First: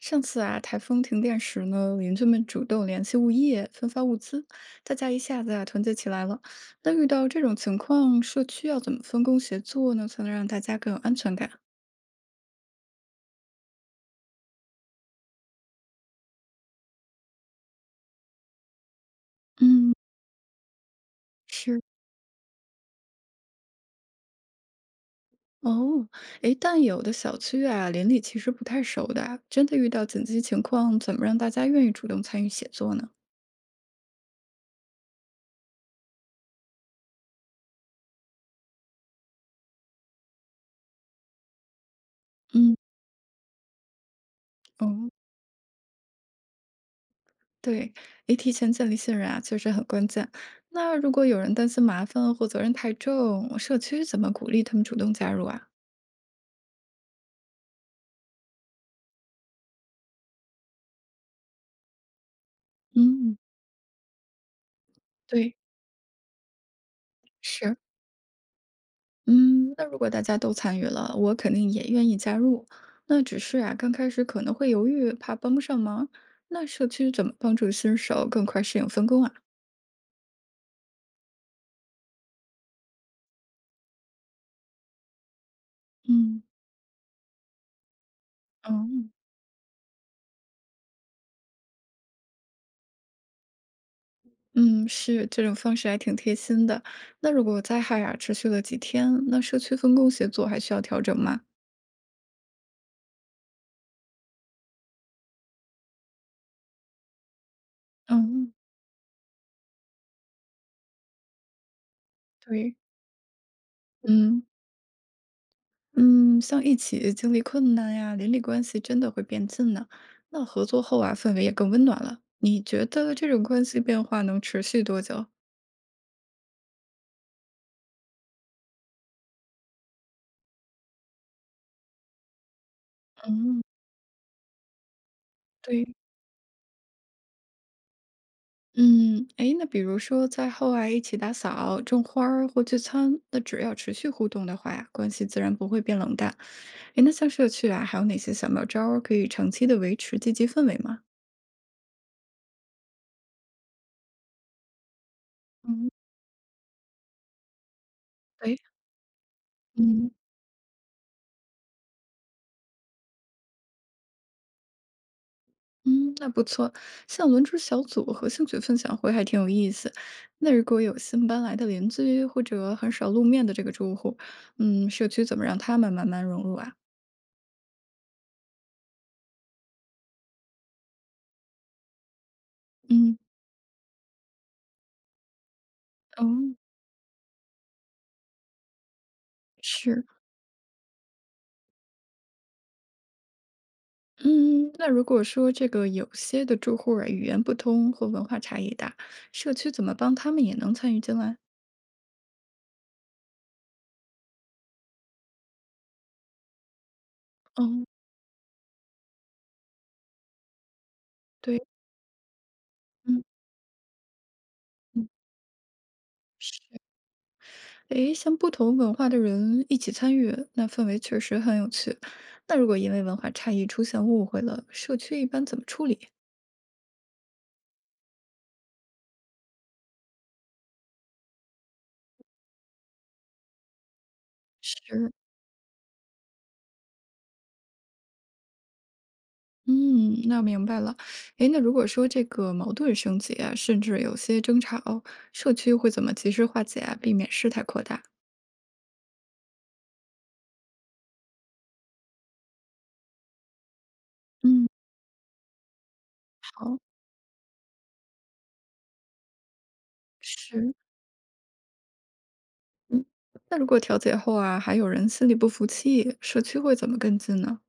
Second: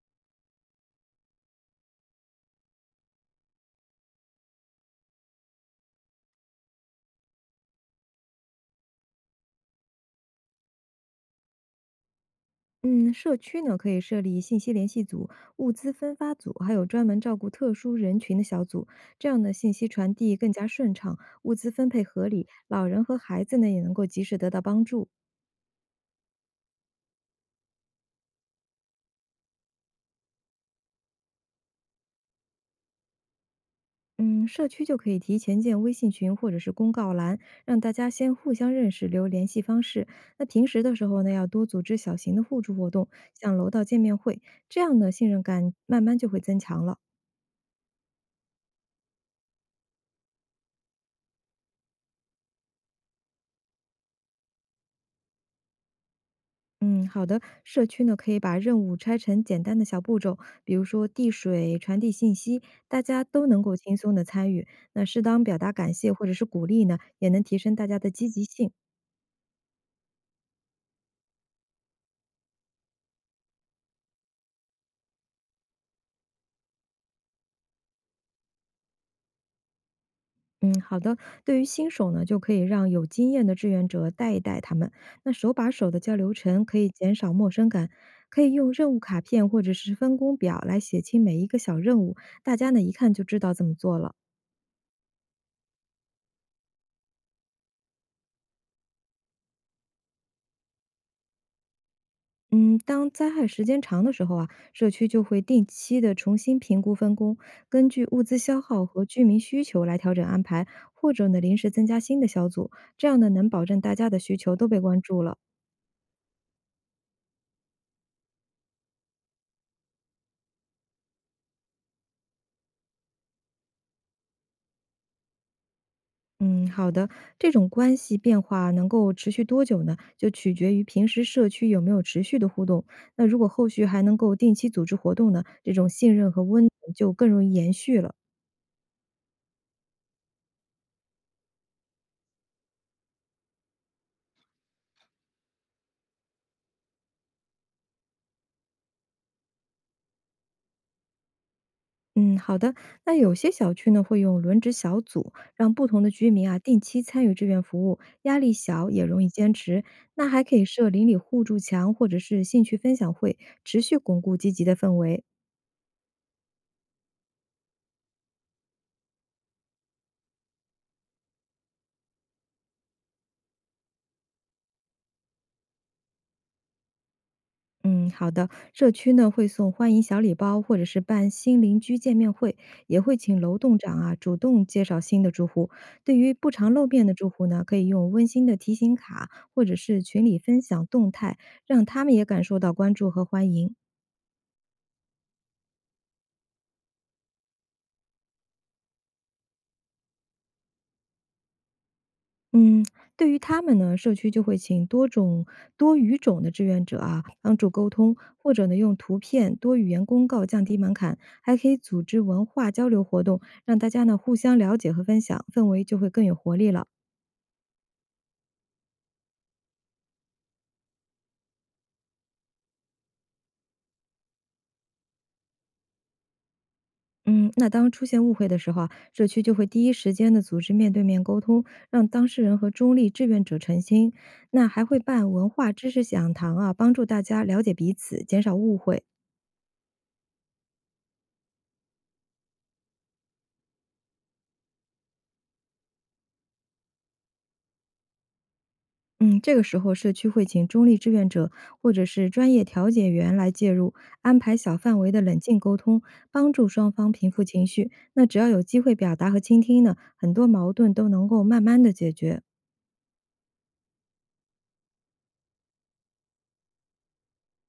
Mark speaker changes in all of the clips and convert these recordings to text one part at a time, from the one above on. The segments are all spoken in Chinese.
Speaker 1: 上次啊，台风停电时呢，邻居们主动联系物业分发物资，大家一下子啊团结起来了。那遇到这种情况，社区要怎么分工协作呢，才能让大家更有安全感？
Speaker 2: 嗯，社区呢可以设立信息联系组、物资分发组，还有专门照顾特殊人群的小组，这样呢信息
Speaker 1: 嗯，
Speaker 2: 传递更加顺畅，物资
Speaker 1: 是，
Speaker 2: 分配合理，老人和孩子呢也能够及时得到帮助。
Speaker 1: 哦，诶，但有的小区啊，邻里其实不太熟的啊，真的遇到紧急情况，怎么让大家愿意主动参与协作呢？
Speaker 2: 嗯，社区就可以提前建微信群或者是公告栏，让大家先互相认识，留联系方式。那平时的时候呢，要多组织小型的互助
Speaker 1: 嗯，
Speaker 2: 活动，像楼道见面会，这样呢
Speaker 1: 哦，
Speaker 2: 信任感慢慢就会增强了。
Speaker 1: 对，诶，提前建立信任啊，确实很关键。那如果有人担心麻烦或责任太重，社区怎么鼓励他们主动加入啊？
Speaker 2: 嗯，好的。社区呢，可以把任务拆成简单的小步骤，比如说递水、传递信息，大家
Speaker 1: 嗯，
Speaker 2: 都能够轻松的参与。那适当
Speaker 1: 对，
Speaker 2: 表达感谢或者是鼓励呢，也能提升
Speaker 1: 是，
Speaker 2: 大家的积极性。
Speaker 1: 嗯，那如果大家都参与了，我肯定也愿意加入。那只是啊，刚开始可能会犹豫，怕帮不上忙。那社区怎么帮助新手更快适应分工啊？
Speaker 2: 嗯，好的。对于新手呢，就可以让有经验的志愿者带一带他们。那手把手的教流
Speaker 1: 嗯，
Speaker 2: 程可以减少陌生感，可以用任务
Speaker 1: 哦，
Speaker 2: 卡片或者是分工表来写清每一个小任务，大家呢一看就知道怎么做了。
Speaker 1: 嗯，是，这种方式还挺贴心的。那如果灾害啊持续了几天，那社区分工协作还需要调整吗？
Speaker 2: 嗯，当灾害时间长的时候啊，社区就会定期的重新评估分工，根据物资
Speaker 1: 嗯。
Speaker 2: 消耗和居民需求来调整安排，或者呢临时增加新的小组，
Speaker 1: 对，
Speaker 2: 这样呢能保证大家的需
Speaker 1: 嗯。
Speaker 2: 求都被关注了。
Speaker 1: 嗯，像一起经历困难呀，邻里关系真的会变近呢。那合作后啊，氛围也更温暖了。你觉得这种关系变化能持续多久？
Speaker 2: 嗯，好的，这种关系变化能够持续多久呢？就取决于平时社区有没有持续的互动。那如果
Speaker 1: 嗯，
Speaker 2: 后续还能够定期组织活动呢，这种
Speaker 1: 对，
Speaker 2: 信任和温度就更容易延续了。
Speaker 1: 嗯，哎，那比如说在后啊一起打扫、种花儿或聚餐，那只要持续互动的话呀，关系自然不会变冷淡。哎，那像社区啊，还有哪些小妙招儿可以长期的维持积极氛围吗？
Speaker 2: 嗯，好的。那有些小区呢会用轮值小组，让不
Speaker 1: 嗯，
Speaker 2: 同的居民啊定期参与志愿服务，压力
Speaker 1: 对，
Speaker 2: 小也容易坚持。
Speaker 1: 嗯
Speaker 2: 那还可以设邻里互助墙或者是兴趣分享会，持续巩固积极的氛围。
Speaker 1: 嗯，那不错，像轮值小组和兴趣分享会还挺有意思。那如果有新搬来的邻居或者很少露面的这个住户，嗯，社区怎么让他们慢慢融入啊？
Speaker 2: 嗯，好的。社区呢会送欢迎小礼包，或者是办新邻居见面会，也会
Speaker 1: 嗯，
Speaker 2: 请楼栋长啊主动介绍新的住户。对
Speaker 1: 哦，
Speaker 2: 于不常露面的住户呢，可以用温馨的提醒卡，或者是
Speaker 1: 是，
Speaker 2: 群里分享动态，让他们也感受到关注和欢迎。
Speaker 1: 嗯，那如果说这个有些的住户啊，语言不通或文化差异大，社区怎么帮他们也能参与进来？
Speaker 2: 嗯，对于他们呢，社区就会请多语种的志愿者啊，帮
Speaker 1: 哦，
Speaker 2: 助沟通，或者呢用图片、多语言公告降低门槛，还
Speaker 1: 对，
Speaker 2: 可以组织文化交流活
Speaker 1: 嗯
Speaker 2: 动，让大家呢互相了解和
Speaker 1: 嗯，
Speaker 2: 分享，氛围就会更有活
Speaker 1: 是。
Speaker 2: 力了。
Speaker 1: 诶，像不同文化的人一起参与，那氛围确实很有趣。那如果因为文化差异出现误会了，社区一般怎么处理？
Speaker 2: 嗯，那当出现误会的时候啊，社区就会第一时间的组织面对面沟通，让当事人和中立志愿者澄清。那还会
Speaker 1: 是，
Speaker 2: 办文化知识讲堂啊，帮助大家了解彼此，减少误会。
Speaker 1: 嗯，那明白了。诶，那如果说这个矛盾升级啊，甚至有些争吵，社区会怎么及时化解啊，避免事态扩大？
Speaker 2: 嗯，这个时候社区会请中立志愿者或者是专业调解员来介入，安排
Speaker 1: 嗯，
Speaker 2: 小范围的冷静沟通，帮助
Speaker 1: 好，
Speaker 2: 双方平复情绪。那只要有机会表达和倾听呢，很多矛
Speaker 1: 是，
Speaker 2: 盾都能够慢慢的解决。
Speaker 1: 嗯，那如果调解后啊，还有人心里不服气，社区会怎么跟进呢？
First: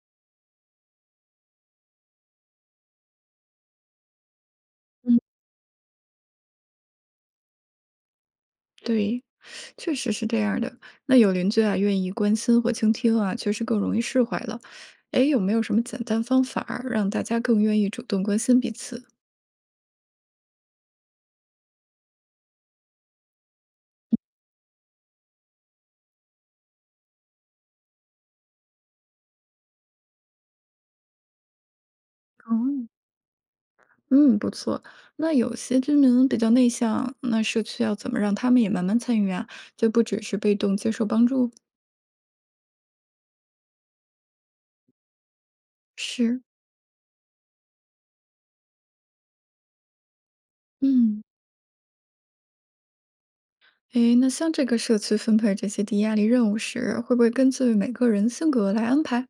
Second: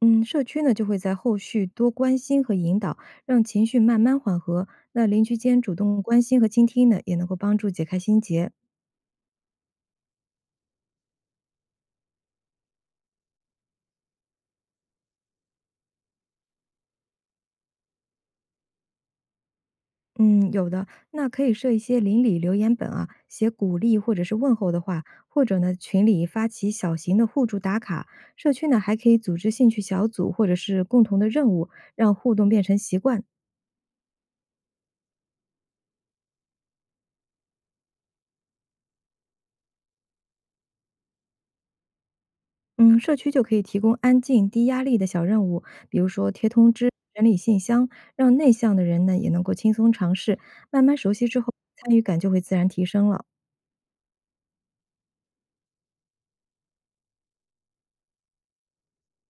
Speaker 2: 嗯，社区呢就会在后续多关心和引导，让情绪慢慢缓和。那邻居间主动关心和倾听呢，也能够帮助解开心结。
Speaker 1: 对，确实是这样儿的。那有邻居啊，愿意关心或倾听啊，确实更容易释怀了。哎，有没有什么简单方法儿让大家更愿意主动关心彼此？
Speaker 2: 嗯，有的，那可以设一些邻里留言本啊，写鼓励或者是问候的话，或者呢，群里发起小型的互助打卡。社区呢，还可以组织兴趣小组或者是共同的任务，让互动变成
Speaker 1: 哦，
Speaker 2: 习惯。
Speaker 1: 嗯，不错。那有些居民比较内向，那社区要怎么让他们也慢慢参与啊？就不只是被动接受帮助。
Speaker 2: 嗯，社区就可以提供安静、低压力的小任务，比如说
Speaker 1: 是，
Speaker 2: 贴通知、整理信箱，让内向的人呢也能够轻松尝试。慢慢熟
Speaker 1: 嗯，
Speaker 2: 悉之后，参与感就会自然提升了。
Speaker 1: 诶，那像这个社区分配这些低压力任务时，会不会根据每个人性格来安排？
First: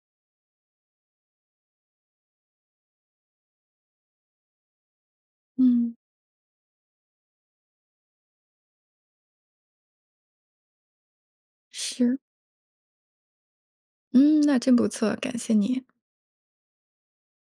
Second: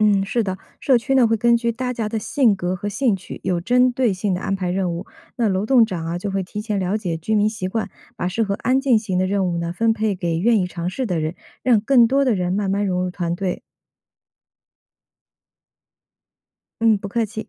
Speaker 2: 嗯，是的，社区呢会根据大家的性格和兴趣，有针对性的安排任务。那楼栋
Speaker 1: 嗯，
Speaker 2: 长啊就会提前了解居民习惯，把适合安静型的任务呢分配给愿意尝试的人，让更
Speaker 1: 是。
Speaker 2: 多的人慢慢融入团队。
Speaker 1: 嗯，那真不错，感谢你。
Speaker 2: 嗯，不客气。